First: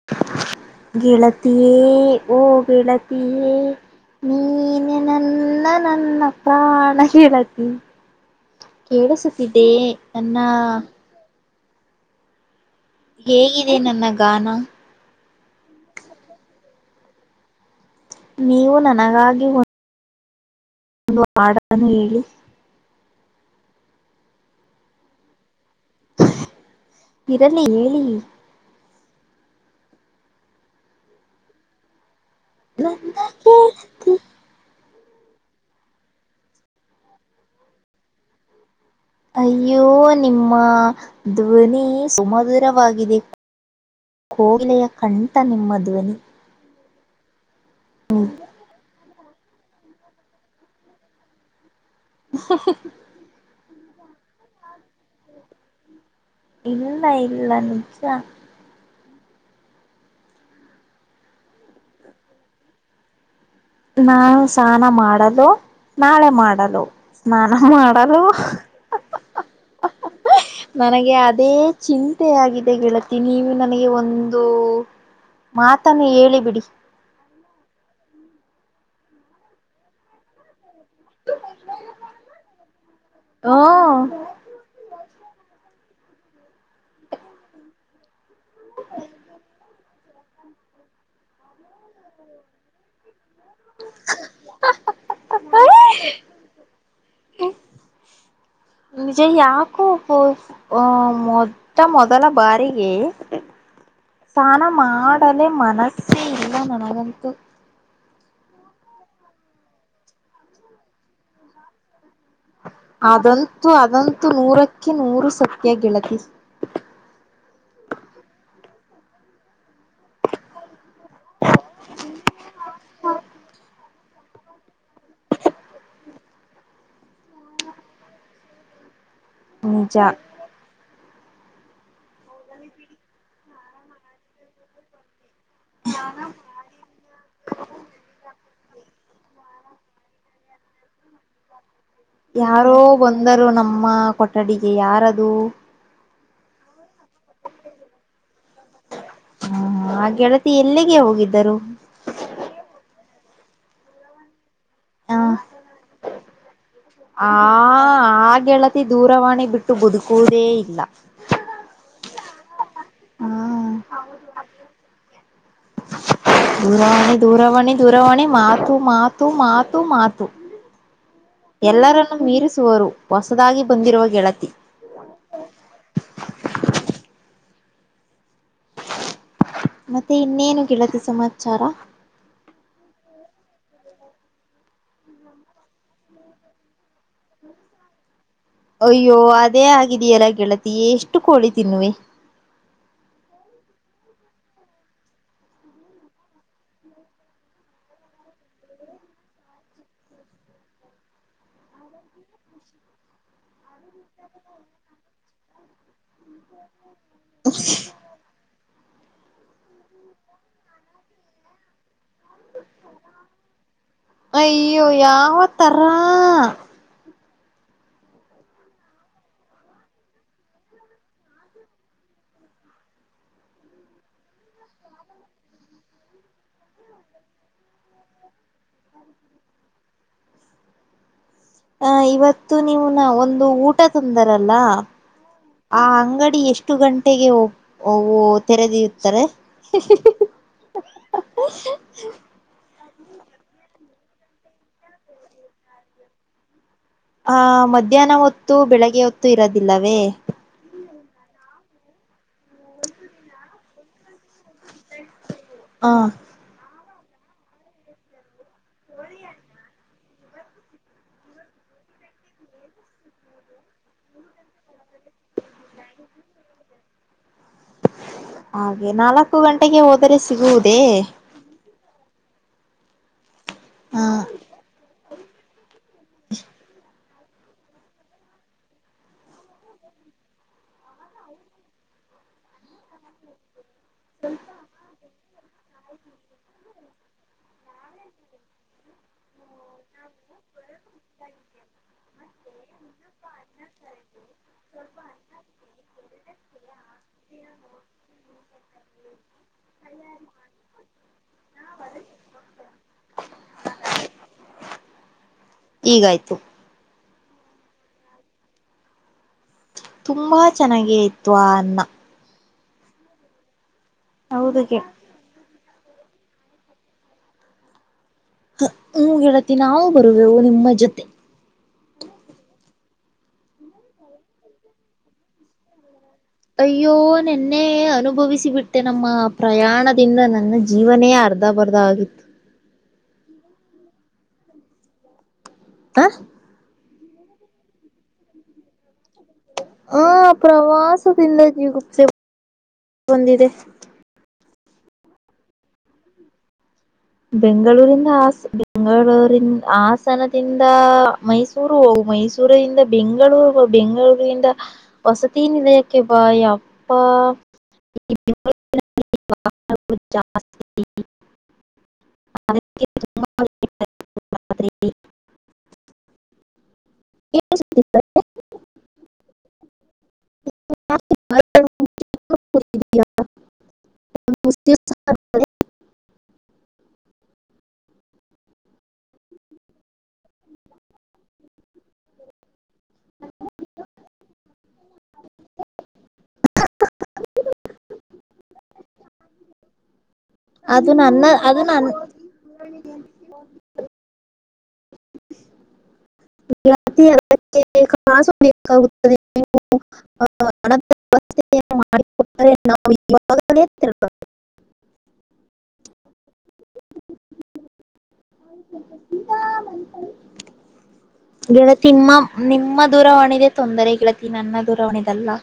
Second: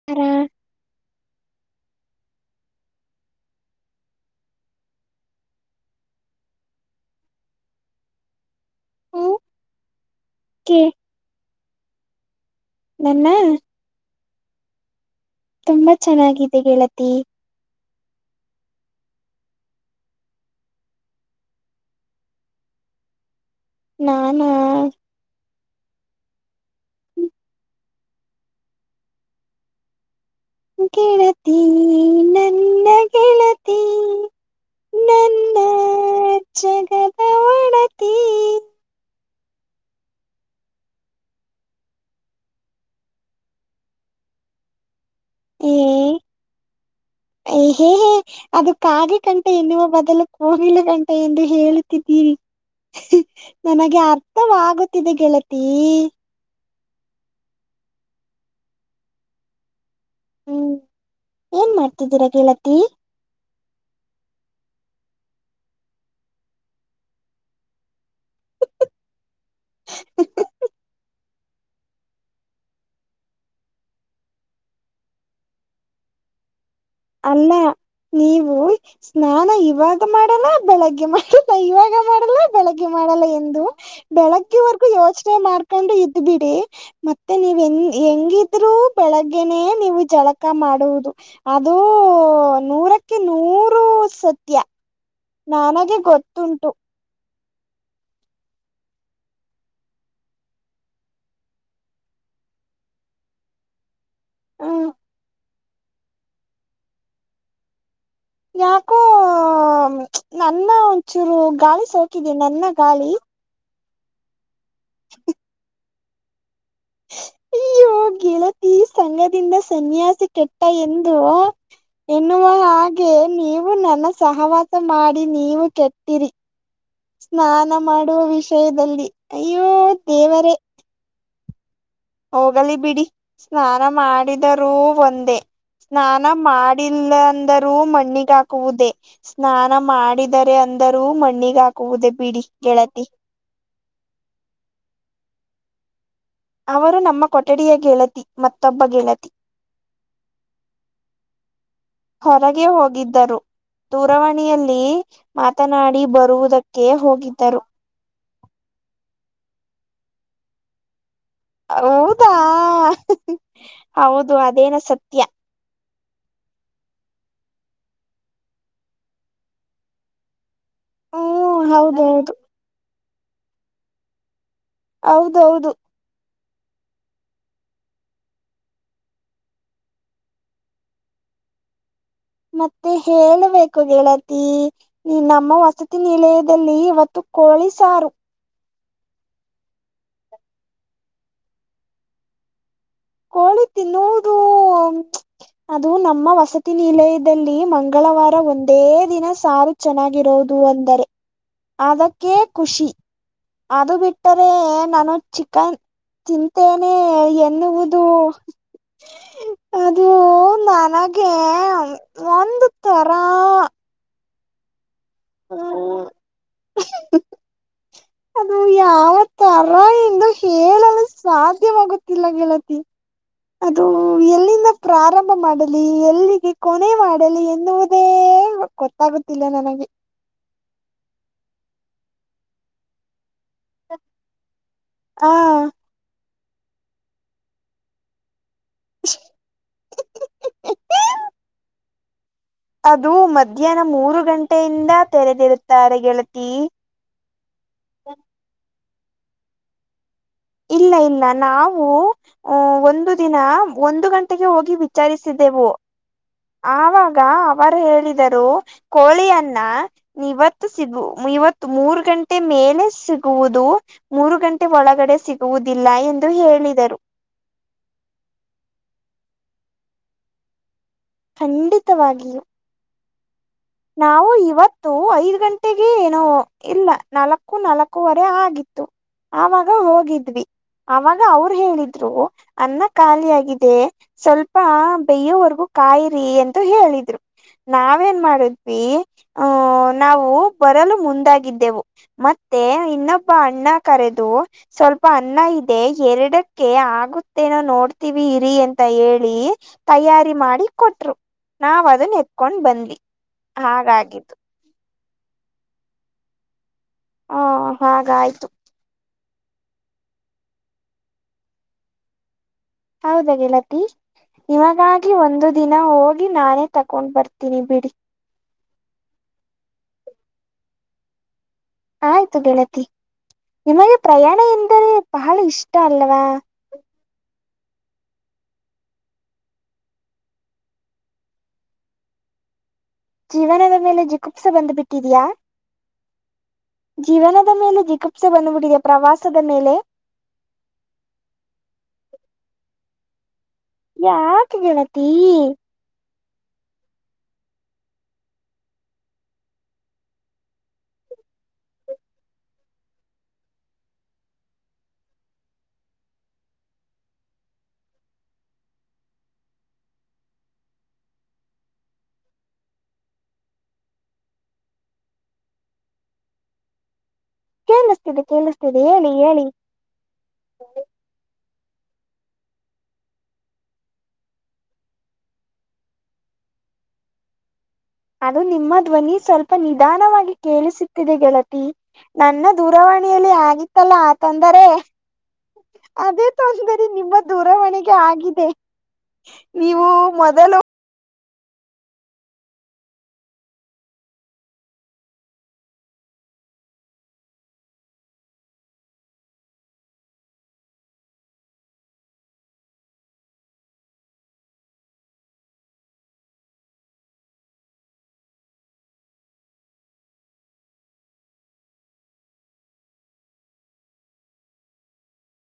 [unintelligible] ಗೆಳತಿ ಓ ಗೆಳತಿ ನೀನೆ ನನ್ನ ನನ್ನ ಪ್ರಾಣ ಗೆಳತಿ ಓಕೆ ಕೇಳಿಸುತ್ತಿದ್ದೆ ನನ್ನ ನನ್ನ ಹೇಗಿದೆ ನನ್ನ ಗಾನ ತುಂಬಾ ಚೆನ್ನಾಗಿದೆ ಗೆಳತಿ ನೀವು ನನಗಾಗಿ ಒಂದ್ ಒಂದು ಹಾಡನ್ನು ಹೇಳಿ ನಾನಾ ಇರಲಿ ಹೇಳಿ ಗೆಳತಿ ನ ನಂದ [unintelligible] ನನ್ನ ಜಗದ ಒಡತಿ ಅಯ್ಯೋ ನಿಮ್ಮ ಧ್ವನಿ ಸುಮಧುರವಾಗಿದೆ ಕೋಗಿಲೆಯ ಕಂಠ ನಿಮ್ಮ ಏ ಧ್ವನಿ ಹೇ ಹೇ ಅದು ಕಾಗೆ ಕಂಠ ಎನ್ನುವ ಬದಲು ಕೋಗಿಲೆ ಕಂಠ ಎಂದು ಹೇಳುತ್ತಿ [inaudible] [unintelligible] ನನಗೆ ಅರ್ಥವಾಗುತ್ತಿದೆ ಗೆಳತಿ ಇಲ್ಲ ಇಲ್ಲ ನಿಜ ಹ್ಮ್ ಏನ್ ಮಾಡ್ತಿದ್ದೀರಾ ಗೆಳತಿ ನಾವು ಸ್ನಾನ ಮಾಡಲು ನಾಳೆ ಮಾಡಲು ಸ್ನಾನ ಮಾಡಲು [inaudible] [unintelligible] ನನಗೆ ಅದೇ ಚಿಂತೆ ಆಗಿದೆ ಗೆಳತಿ ನೀವು ನನಗೆ ಒಂದು. ಮಾತನ್ನು ಹೇಳಿ ಬಿಡಿ. ಅಲ್ಲ ನೀವು ಸ್ನಾನ ಇವಾಗ ಮಾಡಲ್ಲ. ಬೆಳಗ್ಗೆ ಮಾಡಲ್ಲ ಇವಾಗ ಮಾಡಲ್ಲ ಬೆಳಗ್ಗೆ ಮಾಡಲ್ಲ ಎಂದು. ಹ್ಮ ಬೆಳಗ್ಗೆ ವರೆಗು ಯೋಚನೆ ಮಾಡ್ಕೊಂಡು ಇದ್ದ ಬಿಡಿ ಮತ್ತೆ ನೀವನ್ ಹೆಂಗ ಹೆಂಗಿ ರು ಬೆಳಗ್ಗೆನೆೇ ನೀವು ಜಳಕ ಮಾಡುವುದು ಅದು... ನೂರಕ್ಕೆ ನೂರು ಸತ್ಯ [unintelligible] ನನಗೆ ಗೊತ್ತುಂಟು [unintelligible] ನಿಜ ಯಾಕೋ ಪೋ ಆಹ ಮೊಟ್ಟ ಮೊದಲ ಬಾರಿಗೆ. ಸ್ನಾನ ಹ್ಮ ಮಾಡಲೆ ಮನಸ್ಸೇ ಇಲ್ಲ ನನಗಂತೂ. ಯಾಕೊ.... ನನ್ನ ಒಂಚೂರು ಗಾಳಿ ಸೋಕಿದೆ ನನ್ನ ಗಾಳಿ.. ಹು ಅದಂತೂ ನೂರಕ್ಕೆ ನೂರು ಸತ್ಯ ಗೆಳತಿ. ಅಯ್ಯೋ ಗೆಳತಿ ಸಂಘದಿಂದ ಸನ್ಯಾಸಿ ಕೆಟ್ಟ ಎಂದು. ಎನ್ನುವ ಹಾಗೆ ನೀವು ನನ್ನ ಸಹವಾಸ ಮಾಡಿ ನೀವು ಕೆಟ್ಟಿರಿ. ಸ್ನಾನ ಮಾಡುವ ವಿಷಯದಲ್ಲಿ ಈ ನಿಜಾ ದೇವರೇ. ಹೋಗಲಿ ಬಿಡಿ ಸ್ನಾನ ಮಾಡಿದರೂ ಒಂದೇ ಸ್ನಾನ ಮಾಡಿ. ಮಾಡಿಲ್ಲ ಅಂದರೂ ಮಣ್ಣಿಗೆ ಹಾಕುವುದೇ ಸ್ನಾನ ಮಾಡಿದರೆ ಅಂದರೂ ಮ ಮಣ್ಣಿಗೆ ಹಾಕುವುದೇ ಬಿಡಿ ಗೆಳತಿ. ಅಂದರೂ ನಮ್ಮ ಕೊಠಡಿಗೆ ಯಾರದೂ ಅವರು ನಮ್ಮ. ಕೊಠಡಿಯ ಗೆಳತಿ ಮತ್ತೊಬ್ಬ ಗೆಳತಿ. ಹ ಆ ಗೆಳತಿ ಎಲ್ಲಿಗೆ ಹೋಗಿದ್ದರು [inaudible] ಹೊರಗೆ ಹೋಗಿದ್ದರು ದೂರವಾಣಿಯಲ್ಲಿ ಹ ಮಾತನಾಡಿ ಬರುವುದಕ್ಕೆ ಆ ಹೋಗಿದ್ದರು ಆ ಗೆಳತಿ ದೂರವಾಣಿ ಬಿಟ್ಟು ಬದುಕುವುದೇ ಇಲ್ಲಾ ಹೌದಾ ಹ [inaudible] ಹೌದು ಅದೇನು ಸತ್ಯಾ... ದೂರವಾಣಿ ದೂರವಾಣಿ ದೂರವಾಣಿ ಮಾತು ಮಾತು ಮಾತು ಮಾತು. ಹ್ಮ್ ಎಲ್ಲರನ್ನೂ ಹೌದೌದು ಮೀರಿಸುವರು ಹೊಸದಾಗಿ ಬಂದಿರುವ ಗೆಳತಿ. ಹೌದ ಹೌದ [inaudible] ಮತ್ತೆ ಇನ್ನೇನು ಗೆಳತಿ ಸಮಾಚಾರ. ಮತ್ತೆ ಹೇಳಬೇಕು ಗೆಳತಿ ನಮ್ಮ ವಸತಿ ನಿಲಯದಲ್ಲಿ ಇವತ್ತು ಕೋಳಿ ಸಾರು. ಅಯ್ಯೋ ಅದೇ ಆಗಿದೆಯಲ್ಲ ಗೆಳತಿ ಎಷ್ಟು ಕೋಳಿ ತಿನ್ನುವೆ. ಕೋಳಿ ತಿನ್ನುವುದು. [inaudible] ಅದು ನಮ್ಮ ವಸತಿ ನಿಲಯದಲ್ಲಿ ಮಂಗಳವಾರ ಒಂದೇ ದಿನ ಸಾರು ಚೆನ್ನಾಗಿರೋದು ಅಂದರೆ [inaudible] ಅದಕ್ಕೆ ಖುಷಿ. ಅದು ಬಿಟ್ಟರೆ ನಾನು ಚಿಕನ್ [inaudible] ತಿಂತೇನೆ ಎನ್ನುವುದು. ಹು ಅದು.... ನನಗೆ ಒಂದು ತರಾ.... ಅಯ್ಯೋ ಯಾವ ತರಾ....... ಹ್ಮ ಅದು ಯಾವ ತರ..... ಎಂದು ಹೇಳಲು ಸಾ ಸಾಧ್ಯವಾಗೂತ್ತಿಲ್ಲ ಗೆಳತಿ [inaudible] ಅದು. ಎಲ್ಲಿಂದ ಪ್ರಾರಂಭ ಮಾಡಲಿ ಎಲ್ಲಿಗೆ ಕೊನೆ ಮಾಡಲಿ ಎನ್ನುವುದೇ.... ಗೊತ್ತಾಗುತ್ತಿ ಇಲ್ಲ ನನಗೆ ಹ ಇವತ್ತು ನೀವು ನ ಒಂದು ಊಟ ತಂದರಲ್ಲ. ಆ ಆ ಅಂಗಡಿ ಎಷ್ಟು ಗಂಟೆಗೆ ಒ ಓಪ್ ತೆರೆದಿರುತ್ತರೆ. [unintelligible] ಅದು ಮಧ್ಯಾಹ್ನ ಮೂರು ಗಂಟೆಯಿಂದ ತೆರೆದಿರುತ್ತಾರೆ ಗೆಳತಿ. ಹ ಮಧ್ಯಾಹ್ನ ಹೊತ್ತು ಬೆಳಿಗ್ಗೆ ಹೊತ್ತು ಇರದಿಲ್ಲವೇ. ಇಲ್ಲ ಇಲ್ಲ ನಾವು. ಹ ಒಂದು ದಿನ ಒಂದು ಗಂಟೆಗೆ ಹೋಗಿ ವಿಚಾರಿಸಿದ್ದೆವು. ಆಹ್. ಆವಾಗ ಅವರು ಹೇಳಿದರು ಕೋಳಿಯನ್ನ. ಇವತ್ತು ಸಿಗು ಇವತ್ತು ಮೂರ್ ಗಂಟೆ ಮೇಲೆ ಸಿಗುವುದು. ಮೂರು ಗಂಟೆ ಒಳಗಡೆ ಸಿಗುವುದಿಲ್ಲ ಎಂದು ಹೇಳಿದರು. ಹಾಗೆ ನಾಲ್ಕು ಗಂಟೆಗೆ ಹೋದರೆ ಸಿಗುವುದೇ. ಖಂಡಿತವಾಗಿಯೂ. ಹ ನಾವು ಇವತ್ತು ಐದ್ ಗಂಟೆಗೆ ಏನೋ ಇಲ್ಲ ನಾಲ್ಕ್ ಕ್ಕು ನಾಲಕ್ಕು ವರೆ ಆಗಿತ್ತು. ಆವಾಗ ಹೋಗಿದ್ವಿ ಅವಾಗ ಅವ್ರು ಹೇಳಿದ್ರು ಅನ್ನ ಖಾಲಿ ಆಗಿದ್ ದೇ ಸ್ವಲ್ಪ ಬೈಯೋವರ್ಗು ಕಾಯಿರಿ ಎಂತು ಹೇಳಿದ್ರು ನಾವೇನ್ ಮಾಡದ್ವಿ. ದ್ವಿ ಹ್ಮ್ ನಾವು ಬರಲು ಮುಂದಾಗಿದ್ದೆವು. ಮತ್ತೆ ಇನ್ನೊಬ್ಬ ಅಣ್ಣ ಕರೆದು. ಸ್ವಲ್ಪ ಅನ್ನ ಇದೆ ಎರಡಕ್ಕೆ ಆಗುತ್ತೇನೋ ನೋಡ್ತೀವಿ ಇರಿ ಅಂತ ಹೇಳಿ. ತಯಾರಿ ಮಾಡಿ ಕೊಟ್ರು ನಾವ ಅದನ್ನ ಎತ್ಕೊಂಡ್ ಬಂದ್ವಿ. ಹಾಗಾಗಿದ್ದು. ಈಗಾಯ್ತು. ಹಾ ಹಾಗ ಆಯ್ತು. ತುಂಬ ಚೆನ್ನಾಗೇ ಇತ್ತು ಆ ಅನ್ನಾ. ಹೌದಾ ಗೆಳತಿ ಹೌದು ಗೆ ಇವಾಗ ಗಿ ಒಂದು ದಿನ ಹೋಗಿ ನಾನೇ ತಕೊಂಡ್ ಬರ್ತೀನಿ ಬಿಡಿ. ಹ್ ಹ್ಮ್ ಗೆಳತಿ ನಾವು ಬರುವೇವು ನಿಮ್ಮ ಜೊತೆ. ಆಯ್ತು ಗೆಳತಿ ನಿಮಗೆ ಪ್ರಯಾಣ ಎಂದರೆ ಬಹಳ ಇಷ್ಟ ಅಲ್ಲವಾ. ಅಯ್ಯೋ ನೆನ್ನೆ ಅನುಭವಿಸಿ ಬಿಟ್ಟೆ ನಮ್ಮ ಪ್ರಯಾಣದಿಂದ ನನ್ನ ಜೀವನೇ ಅರ್ಧ ಅರ್ದ ಬರ್ದ ಆಗಿತ್ ಜೀವನದ ಮೇಲೆ ಜಿಗುಪ್ಸೆ ಬಂದ್ ಬಿಟ್ಟಿದ್ಯಾ. ಹ ಜೀವನದ ಮೇಲೆ ಜಿಗುಪ್ಸೆ ಬಂದ್ಬಿಟ್ಟಿದೆ ಪ್ರವಾಸದ ಮೇಲೆ. ಹಾ ಪ್ರವಾಸದಿಂದ ಜಗುಪ್ಸೆ ಬಂದಿದೆ. ಯಾಕ ಗೆಳತಿ. ಬೆಂಗಳೂರಿಂದ ಹಾಸ ಬೆಂಗಳೂರಿ ಹಾಸನದಿಂದ ಮೈಸೂ ಳುರು ಮೈಸೂರಿಂದ ಬೆಂಗಳೂರು ಬೆಂಗಳೂರಿಂದ ವಸತಿ ನಿಲಯಕ್ಕೆ ಬಾಯ ಅಪ್ಪಾ. [unintelligible] [unintelligible] ಕೇಳಸ್ತಿದೆ ಕೇಳಸ್ತಿದೆ ಹೇಳಿ ಹೇಳಿ. [unintelligible] [unintelligible] ಅದು ನಿಮ್ಮ ಧ್ವನಿ ಸ್ವಲ್ಪ ನಿಧಾನವಾಗಿ ಕೇಳಸುತ್ತಿದೆ ಗೆಳತಿ. ನನ್ನ ದೂರವಾಣಿಯಲ್ಲಿ ಆಗಿತ್ತಲ್ಲ ಆ ತೊಂದರೆ. ಅದೇ ತೊಂದರೆ ನಿಮ್ಮ ದೂರವಾಣಿಗೆ ಆಗಿದೆ. ನೀವು ಮೊದಲು. ಅದು ನನ್ನ, ಅದು ನನ್ನ ಹೇಳಿದ್ದ [inaudible] ಹ [inaudible] ತಿ ಅ [unintelligible] ಮಾಾಗ ಅ [unintelligible] ಮಾಡಟ್ಟ ನಾವುಾಗ ಇರ್ರ [inaudible] [unintelligible] ಚು [inaudible] ಆಯ ಈಗಾ ಮನಸ [unintelligible] ಹ [inaudible] ಗೆಳತಿ ನಿಮ್ಮ ನಿಮ್ಮ ದೂರವಾಣಿದೆ ತೊಂದರೆ ಗೆಳತಿ ನನ್ನ ದೂರವಾಣಿದಲ್ಲಾ.